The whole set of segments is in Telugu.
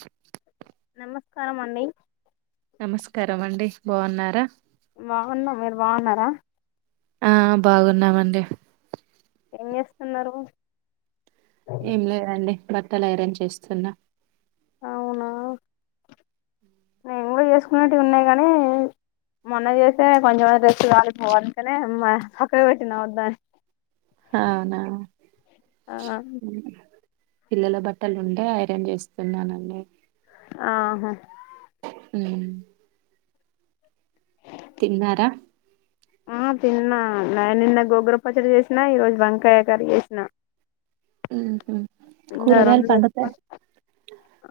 సి నమస్కారం అండి నమస్కారం అండి బాగున్నారా బాగున్నాం మీరు బాగున్నారా ఆ బాగున్నాం అండి ఏం చేస్తున్నారు ఏం లేదండి బట్టలు ఐరెన్ చేస్తున్నా అవునా ఉ [inaudible] నేను కూడా చేసుకునేటివి ఉన్నాయి కానీ మొన్నచేస్తనే కొంచెం డ్రెస్ కాలింది అందుకనే పక్కకి పెట్టిన వొద్దని అవునా పిల్లల బట్టలు ఉంటే ఐరన్ చేస్తున్నానండి ఆహా ఉమ్ తిన్నారా ఆ తిన్నా నేను నిన్న గోంగూర పచ్చడి చేసిన ఈ రోజు వంకాయ కర్రీ చేసినా ఉహుమ్ ఇంకా కూరగాయాలు రెండు పండుతాయి వేసుకొని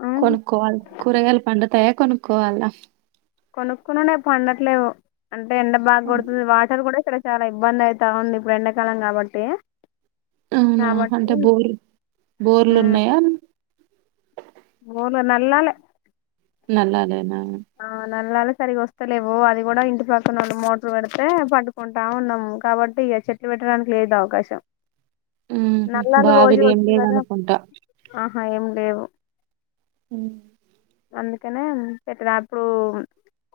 ఆ కొనుక్కోవాలి కూరగాయలు పండుతాయ కొనుక్కోవాల్నా కొనుక్కున్నునే పండట్లేవు అంటే ఎండ బాగ కొడుతుంది వాటర్ కూడా ఇక్కడ చాలా ఇబ్బంది అయిత ఉంది ఇప్పుడు ఎండాకాలం కాబట్టి అవునా కాబట్టి అంటే బోర్ బోర్లు ఊ ఉన్నాయా బోర్లు నల్లాలే నల్లా లేనా ఆ నల్లాలు సరిగా వస్తలేవు అది కూడా ఇంటి పక్కనోలు మోటర్ పెడితే పట్టుకుంటా ఉన్నాము కాబట్టి ఇగ చెట్లు పెట్టడానికి లేదు అవకాశం ఉహు నల్లాలు రోజు బావిలు ఏం వచ్చు కదా లేవనుకుంటా ఉమ్ అందుకనే పెట్టాడు అప్పుడు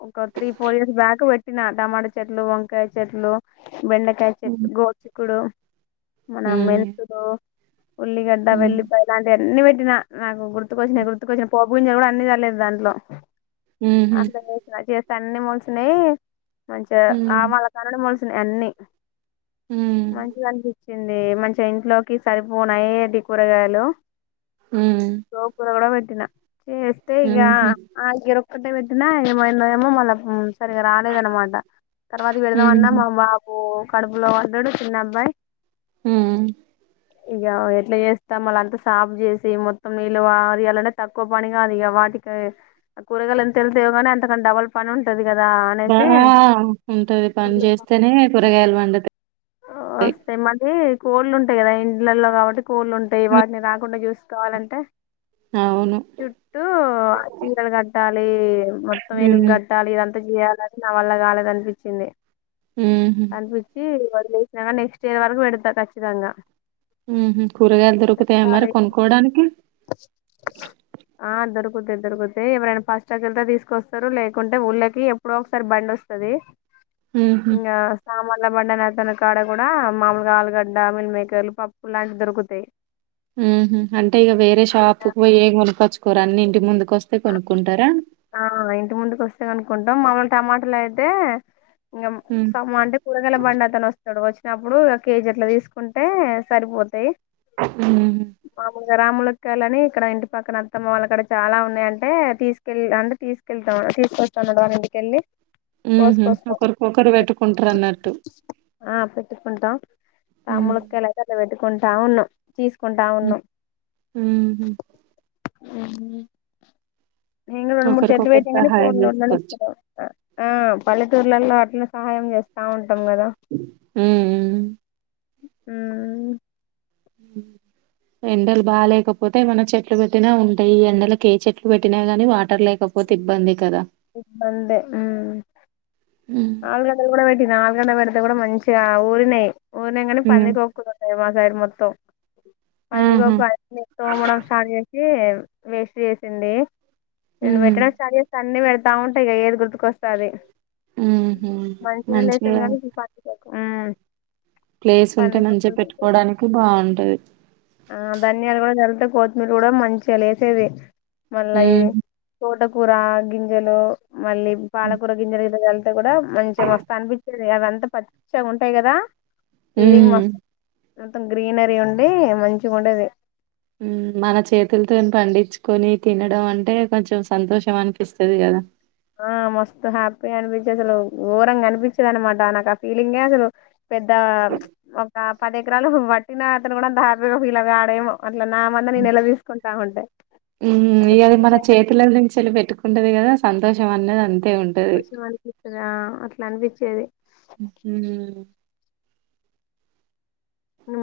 ఒక త్రీ ఫోర్ ఇయర్స్ బ్యాక్ పెట్టినా టమాట చెట్లు వంకాయ చెట్లు బెండకాయ ఉమ్ చెట్లు గోరుచిక్కుడు మన మెంతులు ఉల్లిగడ్డ ఉమ్ వెల్లిపాయ ఇలాంటివన్ని పెట్టినా నా గుర్తుకొచ్చినాయి గుర్తుకొచ్చినా పోపు గింజలు కూడా అన్ని చల్లేది దాంట్లో ఉహు అట్ల చేసిన చె స్తే అన్ని మోలిసినాయి మంచిగా ఉమ్ ఆవాల కానుంచి మోలిసినాయి అన్నీ ఉమ్ మంచిగా అనిపించింది మంచిగా ఇంట్లోకి సరిపోను అయేటివి కూరగాయలు ఉమ్ గోంగూర కూడా పెట్టినా చేస్తే ఉమ్, ఇగా ఉహు ఆగిర ఒకటే పెట్టినా ఏమోన్నదో ఏమో మళ్లా సరిగా రాలేదు అన్నమాట తర్వాత పెడదాం అన్నా హుహు. మా బాబు కడుపులో పడ్డడు చిన్న అబ్బాయి ఉమ్ ఇగ ఎట్లా చేస్తా మళ్ల అంతా సాఫ్ చేసి మొత్తం నీళ్లు వారి యాలంటే తక్కువ పని గాదు ఇగ వాటికి కూరగాయలు ఎంత ఎళ్తయోగానీ అంతకన్నా డబల్ పని ఉంటది కదా బా అనేసి ఉంటది పని చేస్తేనే కూరగాయలు పండుతాయి వస్తాయి మళ్లీ కోళ్ళు ఉంటాయి కదా ఇండ్లలో కాబట్టి కోళ్ళు ఉంటాయి హ్మ్. వాటిని రాకుండా చూసుకోవాలంటే అవును. చుట్టూ చీరలు కట్టాలి మొత్తం హ్మ్. వెనుక కట్టాలి ఇదంతా తా చేయాలని నా వల్ల కాలేదు అనిపించింది హుహు. అనిపించి చేసిన కాని నెక్స్ట్ ఇయర్ వరకు పెడుతా కచ్చితంగా ఉమ్ హు కూరగాయలు దొరుకుతాయా మరి కొనుక్కోవడానికి [unintelligible] వోతే ఎవరైనా [unintelligible] తీసుకొస్తారు లేకుంటే ఊళ్ళోకి ఎప్పుడో ఒకసారి బండి వస్తది హుహు. ఇంగ సామాన్ల బండి అనే అతను కాడ కూడా మామూలుగా ఆలుగడ్డ మిల్ మేకర్లు పప్పు లాంటివి దొరుకుతయి ఉమ్ హు అంటే ఇగ వేరే షాపు కు ఇంకా పోయి ఏం కొనుకొచ్చుకోరు అన్నీ ఇంటి ముందు ఆ ఇంటి ముందుకు వస్తే కొనుక్కుంటాం మాములుగా టమాటలు అయితే ఇంగం హ్మ్. సమ్ అంటే కూరగాయల బండి అతను వస్తాడు వచ్చి నప్పుడు కేజీ అట్లా తీసుకుంటే సరిపోతయ్ హుమ్ ఇగ రామములక్కాయలు అని ఇక్కడ ఇంటి పక్కన అత్తమ్మ వాళ్ల కాడ చాలా ఉన్నాయి అం టే తీసుకెళ్ అంటే తీసుకెళ్తాం తీసుకొస్తానన్నమాట వాళ్ళ ఇంటికెళ్ళి మ్మ్ హూ కోసుకొస్తాం ఒకరికొకరు పెట్టుకుంటరు అన్నట్టు ఆ పెట్టుకుంటాం హ్మ్. తాములక్కాయలైతే అట్ల పెట్టుకుంటా ఉన్నాం తీసుకుంటా హ్మ్. ఉన్నాం హుహు. మ్ నేను రెండు, మూడు చెట్లు ఒకరికొకరు పెట్టిన కానీ సహాయం కోళ్లు జేసుకోవచ్చు. ఉండనిస్తాలేవు ఆ పల్లెటూర్లలో అట్లా సహాయం చేస్తే ఉంటాం కదా హ్మ్. హ్మ్. ఎండలు బా లేకపోతే ఏమన చెట్లు పెట్టినా ఉంటాయి, ఎండలకుకి ఏ చెట్లు పెట్టినా గానీ వాటర్ లేక. పోత్ ఇబ్బంది కదా. ఇబ్బందే హ్మ్ ఆలుగడ్డలు కూడా పెట్టినా ఆలుగడ్డ పెడ్ పెట్టినా కూడా మంచిగా ఊరినయి, ఊరిన కానీ హ్మ్. పందికోక్కులు ఉన్నాయి మా సైడ్ మొత్తం. ఆహా పందికొక్కు అన్ని తొమడం స్టార్ట్ చేసి వేస్ట్ చేసింది నేను హ్మ్ పెట్టడం స్టార్ట్ చేస్తే అన్ని పెడతా ఉంటా ఇంగ ఏది గుర్తుకొస్తే అది ఊహూ మంచిగా లేసేది కానీ ఈ ప్లేస్ ఉంటే పందికొక్కు మంచిగా పెట్టుకోవడానికి బావుంటది. ఆ ధనియాల్ కూడా చాల్ తవ్ కొత్తిమీర కూడా మంచిగా లేసేది మళ్ళ ఇ హ్మ్ తోటకూర గింజలు మళ్ళీ పాలకూర గింజలు ఇట చల్తే కూడా మంచిగా మస్త అనిపించ అదంతా పచ్చగా ఉంటాయి కదా ఫీలింగ్ మస్ హ్మ్ మొత్తం గ్రీనరీ ఉండి మంచిగా ఉండేది మన చేతులతో పండించుకొని తినడం అంటే కొంచెం సంతోషం అనిపిస్తది కదా ఆ మస్తు హ్యాపీ అనిపి అసలు ఘోరంగా కనిపించేది అనమాట నాకు ఆ ఫీలింగే అసలు పెద్ద ఒక పది ఎకరాలు వట్టిన అతను కూడా అంతా హ్యాపీ గా ఫీల్ కాడెమో, అట్లా నా మంద నేను నిల తీసుకుంటా ఉంటే. ఉమ్ అంత ఇయల మన సంతోషంగా చేతుల అనిపించింది గుంచి వెళ్ళి పెట్టుకుంటది కదా సంతోషం అన్నది అన్ కోషెం అనిపిత్తదా అట్లనిపిచ్చేది ఊహూ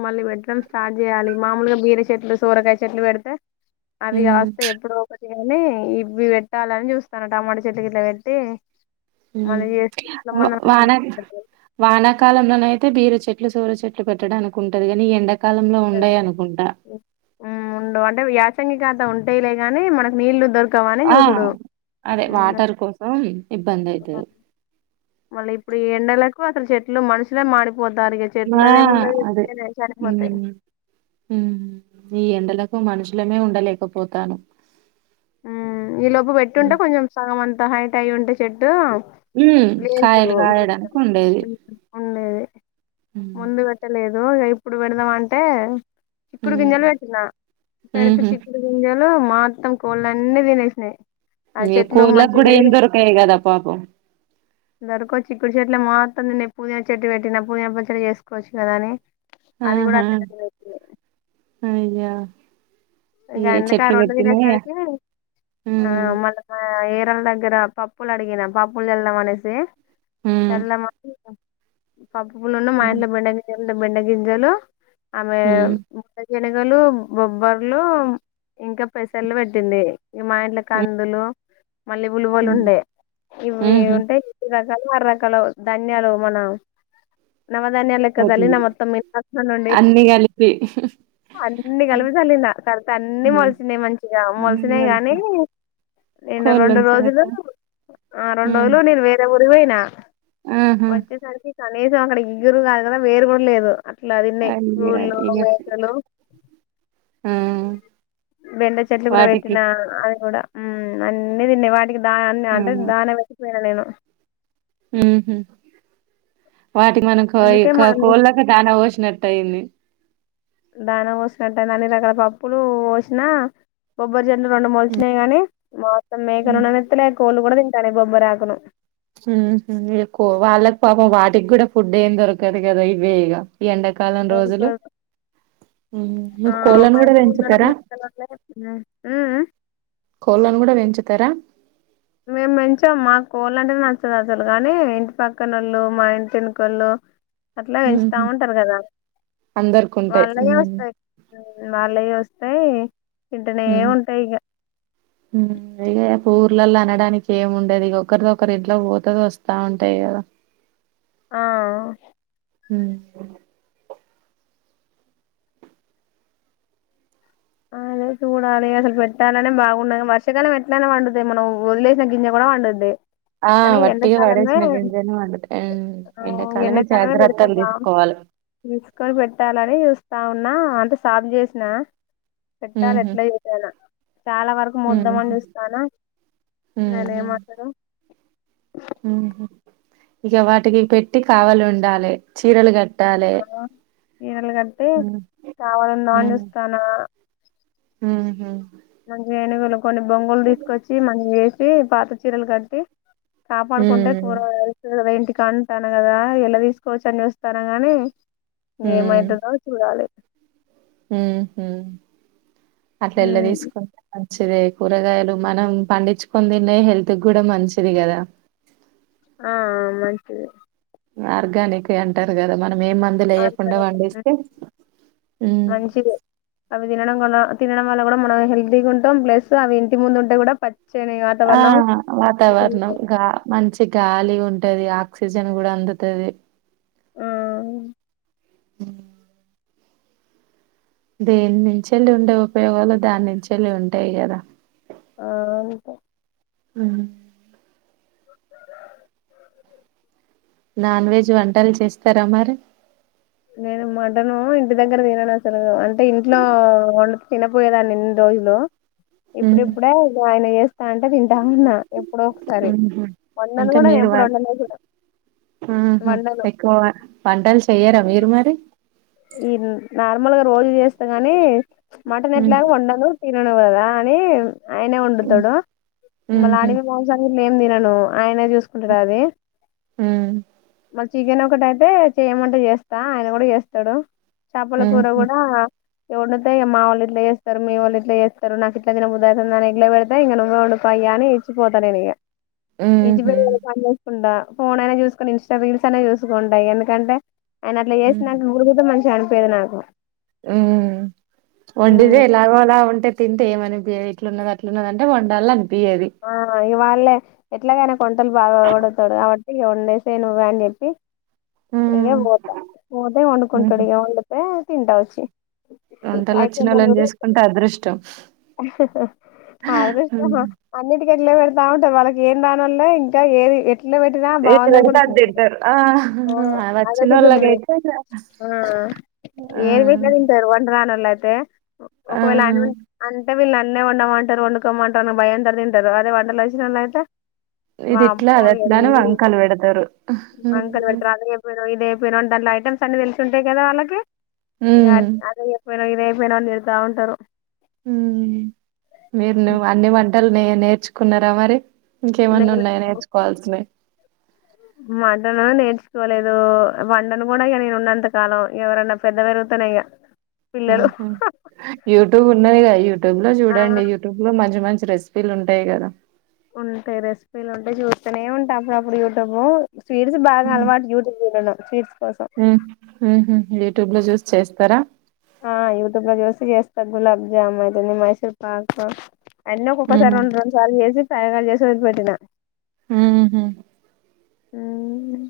మళ్ళీ పెట్టడం స్టార్ట్ చేయాలి మామూలుగా బీర చెట్లు సోరకాయ చెట్లు పెడితే అవి హ్మ్ కాస్తే ఎప్పుడో ఒక చి గాని ఇవ్వి పెట్టాలని చూస్తానా టమాటా చెట్టు గిట్లా పెట్టి ఊ మళ్ళీ చేస్తే ఇట్లా వ్ వాన మనం వానాకాలంలోనై తే బీర చెట్లు సోర చెట్లు పెట్టడానికుంటది కానీ ఈ ఎండ ఉమ్ ఉండవు అంటే యాసంగి కా త ఉంటాయిలే గానీ మనకు నీళ్లు దొరకవని ఆ! చూసుడు అదే ఊ వాటర్ కోసం ఇబ్బందయితది. మళ్ళీ ఇప్పుడు ఈ ఎండలకు అసలు చెట్లు మనుషులే మాడి పోతారు ఇగ ఆ! చెట్లుదేమున్నది అదే. [inaudible] చనిపోతాయి హ్మ్. హ్మ్. ఈ ఎండలకు మనుషులమే ఉండలేకపోతానం ఊ ఈ లోపు పెట్టుంటే కొంచెం సగం అంత హైట్ అయ్యుంటే చెట్టు హ్మ్. కాయలు గాయడానికుండేది. ఉండేది హ్మ్. ముందు పెట్టలే లోగా ఇప్పుడు పెడదాం అంటే చిక్కుడు హ్మ్. గింజలు పెట్టినా పెడితే హుహు. చిక్కుడు గింజ ఊ మాత్తం కోడ్లు అన్నీ తినేసినాయి అది ఇగ చెట్లు కోళ్ళకి మంచిగ గూడా ఏం వెరిగినయ్ దొరకయి గదా పాపం. దరకో చిక్కుడు చెట్ల మాత్తం నిన్నె పుదీనా చెట్టు పెట్టిన పుదీనా పచ్చడ చేసుకోచ్చు గదా అని అది గూడా ఆహా! అట్లనే [inaudible] అ ఇగ అందుకే ఆ రెండు తినేసరికి ఆ హ్మ్. మళ ఏరోళ దగ్గర ప ప్పులు అడిగినా పాపులు జల్లం అనేసి హ్మ్. జల్లమా [inaudible] పప్పు పూలునూ మా హ్మ్. ఇంట్లో బెండ గింజలుండె బెండ గింజలు ఆమె హ్మ్. [inaudible] నెగలు బొబ్బర్లు ఇంక పెసర్లు వెట్టింది ఇగ మా ఇంట్ల హ్మ్. కందులు, మళ్ళి ఉలువలు హ్మ్. ఉండే ఇవి హుహు. ఉంటే [inaudible] [inaudible] ఆరు రకాలు ధన్యాలు మన నవధాన్యల్ లెక్క జల్లిన కొత్తిమీర. మొత్తం [unintelligible] [inaudible] నుండి అన్ని కలిపి అన్ని కల్పి సల్లిన తరత అన్నీ మొలిసినయ్ మంచిగా అన్ని మలిసినయ్ గానీ కలిపి నేను రెండు కోళ్ళను రోజులు చేత ఆ రెండు ఉమ్, రోజులు నేను వేరే ఊరివోయినా ఆహా ఒచ్చేసరికి కనీసం అక్కడ ఇగురు గాదు గదా వేరు గూడ లేదు అట్లా దిన్నయ్ అయ్య కూల్లు ఇగ మేకలు ఆ బెండ చెట్లు గూడా వాటికి వెట్టిన అది గూడా ఉమ్ అన్ని దిన్నయ్ వా టిగి దా అన్ని ఆ అంటే దాన వట్టి పొయిన నేను ఊహు వాటికి మనకు ఈ అందుకే మా క అన్ని కోళ్ళకే దాన వోశ్నట్టు అయింది దానం వోసినట్టె అన్ని రకాల పప్పులు వోసినా బొబ్బ జెన్ను రెండు మొలిచినయ్ గానీ మోత్తం మేకనుండనిత్తలే, కోళ్ళు గూడా తింటాన్నయ్ బొబ్బరాకును. ఊహూ ఇగ కో వాళ్ళక్ పాపం వాటి గూడా ఫుడ్ ఏం దొరకదు గదా ఇవ్వే ఇగ ఎండాకాలం రోజులు దానికి ఊ ఆ మీకు కోళ్ళను మా గుడా ఇంటి ముందల వెంచుతరా మేకలున్నాయి మ్మ్ కోళ్ళను గుడా వెంచుతరా మేం పెంచాం మాక్ కోళ్ళంటేనె నచ్చదు అసలు గానీ ఇంటి పక్కనొళ్ళు మా ఇంటి ఎనకోళ్ళు అట్ల వెంచుతా ఉహు ఉంటరు గదా అందరికి ఉంటాయి వాళ్ళయే ఉమ్ ఒస్తయ్ వాళ్ళయే ఒస్ ఏయ్ తింటనే ఉమ్ ఉంటయ్ ఇగ ఊర్లల్ల అనడానికి ఏం ఉండదిగ ఒకరిదొకరు ఇంట్ల వోతది వస్తా ఉంటయ్ గదా ఆ హు అదే చూడాలి అసలు పెట్టాలనే బాగుండదు వర్షకాలం ఎట్లైన వండుతది మనం వదిలేసిన గింజ గూడా వండుద్ది. ఆ వట్టిగ వడేసిన గింజైన వండుత ఆ, ఎండాకాలమే పెడితే జాగ్రత్తల్ బా తీసుకోవాలి తీసుకొని పెట్టాలని చూస్తా ఉన్ నా అంటే సాఫ్ చేసిన పెట్టాలి ఉహు ఎట్లా చేసైనా చాలా వరకు ఉహు మోద్దామని చూస్తానా నేనే ఉహు ఏమంటరో ఉహు ఇగ వాటికి పెట్టి కావలి ఉండాలే చీరలు గట్ ఆ చీరలు కట్టీ ఉమ్ కావాలుందామని చూస్తానా ఊహు మంచిగా ఏనుగులు కొన్ని బొంగులు దీసుకొచ్చి మ [inaudible] ఏసి పాత చీరలు గట్టి కాపాడుకుంటే కూర ఉమ్ [inaudible] వేంటి కంటాన గదా ఎల్ల తీసుకోవచ్చని చూస్తాన గానీ ఇంగ ఏమైతదో చూడాలి ఊహు అట్ల ఎల్ల ఉమ్, దీసుకు [inaudible] చిదే కూరగాయలు మనం పండిచ్చుకొని తిన్నయ్ హెల్త్ గూడా మంచిది గదా ఆ ఆ మంచిదే ఆర్గానికే అంటారు గదా మనం మేం మందులు ఏయకుండా ఆర్గానిక్ పండిస్తే మంచిది అవి తినడం వల్ల తినడం వల్ల కూడా మనం హెల్తీగా ఉంటాం ప్లస్ అవి ఇంటి ముందు ఉంటే కూడా ప ఆ వాతావరణం కదా గా మంచి గాలి ఉంటది ఆక్సిజన్ కూడా అందుతది ఆ అ దేని నుంచేళ్ళి ఉండే ఉపయోగాలు దాని నుంచెళ్ళి ఉంటాయి కదా ఆ అంతే ఆ నాన్ వెజ్ వంటలు చేస్తారా మరి నేను మటను ఇంటి దగ్గర తినను అసలు అంటే ఇంట్లో వండితే తినపోయేదాన్ని ఇన్ని రోజులు మ్మ్ ఇప్పుడిప్పుడే ఆయన చేస్తా అంటే తింటాన్నా ఎప్పుడో ఒకసారి వండను కూడా నేను ఎప్పుడు వండలే కూడా ఆహ వండను ఎక్కువ వంటలు చెయరా మీరు మరి ఈ నార్మల్గా రోజు చేస్తా గని మటన్ మ్మ్ ఎట్లాగ వండను తినను గద అని ఆయనే వండుతాడు మళ మ్మ్ మ్మ్ అడిగి ఓసారి నేను ఏం తినను ఆయనే చూసుకుంటడు అది ఆ చికెన్ ఒకటైతే చేయమంటే చేస్తా ఆయన కూడా చేస్తాడు చేపల కూర మ్మ్ కూడా వండుతే ఇగ మా వొళ్ళు ఇట్లా చేస్తారు మీ వోళ్ళు ఇట్ల చేస్తారు నాకు ఇట్లా తినబుద్దైతుందని ఇగ్లవెడితే ఇంక నువ్వే వండుకో పైకాని ఇచ్చిపోతానే నిగ మ్మ్ కుండా ఫోన్ అయినా చూసుకుని ఇన్స్టా రీల్స్ అన్న చూసుకుంటాయి ఎందుకంటే ఆయన అట్లా మ్మ్ చేసిన మంచిగా అనిపీయదు నాకు ఉమ్ వండిదే ఎలాగో అలా ఉంటె తింటె ఏమని పియాది ఇట్లున్నది అట్లున్నది అంటే వండాలన్ ఆ ఇగవాళ్ళే ఎట్లాగైన నాకు వొంటలు బాగా వండుతాడు కావ ఇగ వన్డేసేయి నువ్వే అని చెప్పి ఇక ఉహు పోత పోతే వండుకుంటుడు ఇగ వండుతే తింటావచ్చి వంటలు వచ్చిన నోళ్లను చేసుకుంటే అదృష్టం అదృష్టమా అన్నిటి ఎట్లే పెడతా ఉంటారు వాళ్ళకి ఏం దానోల్లే ఇంకా ఏది ఎట్ ఇళ్ల పెటరా ఏది బాగుంది పెడితే అనుకుంట అది తింటారు ఆ ఆ అదొకతుంది వచ్చినోళ్ళకైతే ఆ ఆ ఏది వెట్టిన తింటారు వంట రానోళ్ళు అయితే ఆ ఒకవేళ అ అంటే వీళ్ళు నన్నెమన్న వంటరు వండుకోమంటారు అని భయంతోని తింటారు అదే వంటలు వచ్చినోళ్లు అయితే ఇది ఇట్లా వామ్మో అది ఇగ అట్లా అని వీళ్ళు వంకలు పెడతారు వంకల్ ఉమ్ వెడుతారు అదేయపెనవ్ ఇదే విరోంటన్ల ఐటెమ్స్ అన్ని తెలిసి ఉంటాయి కదా వాళ్ళకి ఇక ఉమ్ అ పోయినవు ఇది ఎయపోయినావు అని తిడత ఉంటరు మీరు నువ్ అన్ని వంటలు నే నేర్చుకున్నారా మరి ఇంకేమన్న ఉన్నాయా నేర్చుకోవాల్సినయి మటను నేర్చుకోలేదు వండను కూడా నేను ఉన్నంతకాలం ఎవరన్నా పెద్దవేరు గుతనే ఇయ ఆహా యూట్యూబ్ ఉన్నది కదా యూట్యూబ్ ల ఆ చూడండి యూట్యూబ్ లో మంచి మంచి రెసిపీలు ఉంటాయి కదా ఉంటా రెసిపీలు ఉంటా చూస్తనే ఉంటా అప్పుడప్పుడు యూట్యూబ్ స్వీట్స్ బాగా అలవాటు యూట్యూబ్ చూడను స్వీట్స్ కోసం హు హు యూట్యూబ్ లో చూసి చేస్తారా ఆ యూట్యూబ్ లో చూసి చేస్తా గులాబ్ జామున్ అయితుంది మైసూర్ పాక్ అన్నీ ఒక్కొక్కసారి ఉహు రెండు రెండు సార్లు చేసి ప్రయోగాలు చేసి వదిలి పెట్టిన ఉహు మ్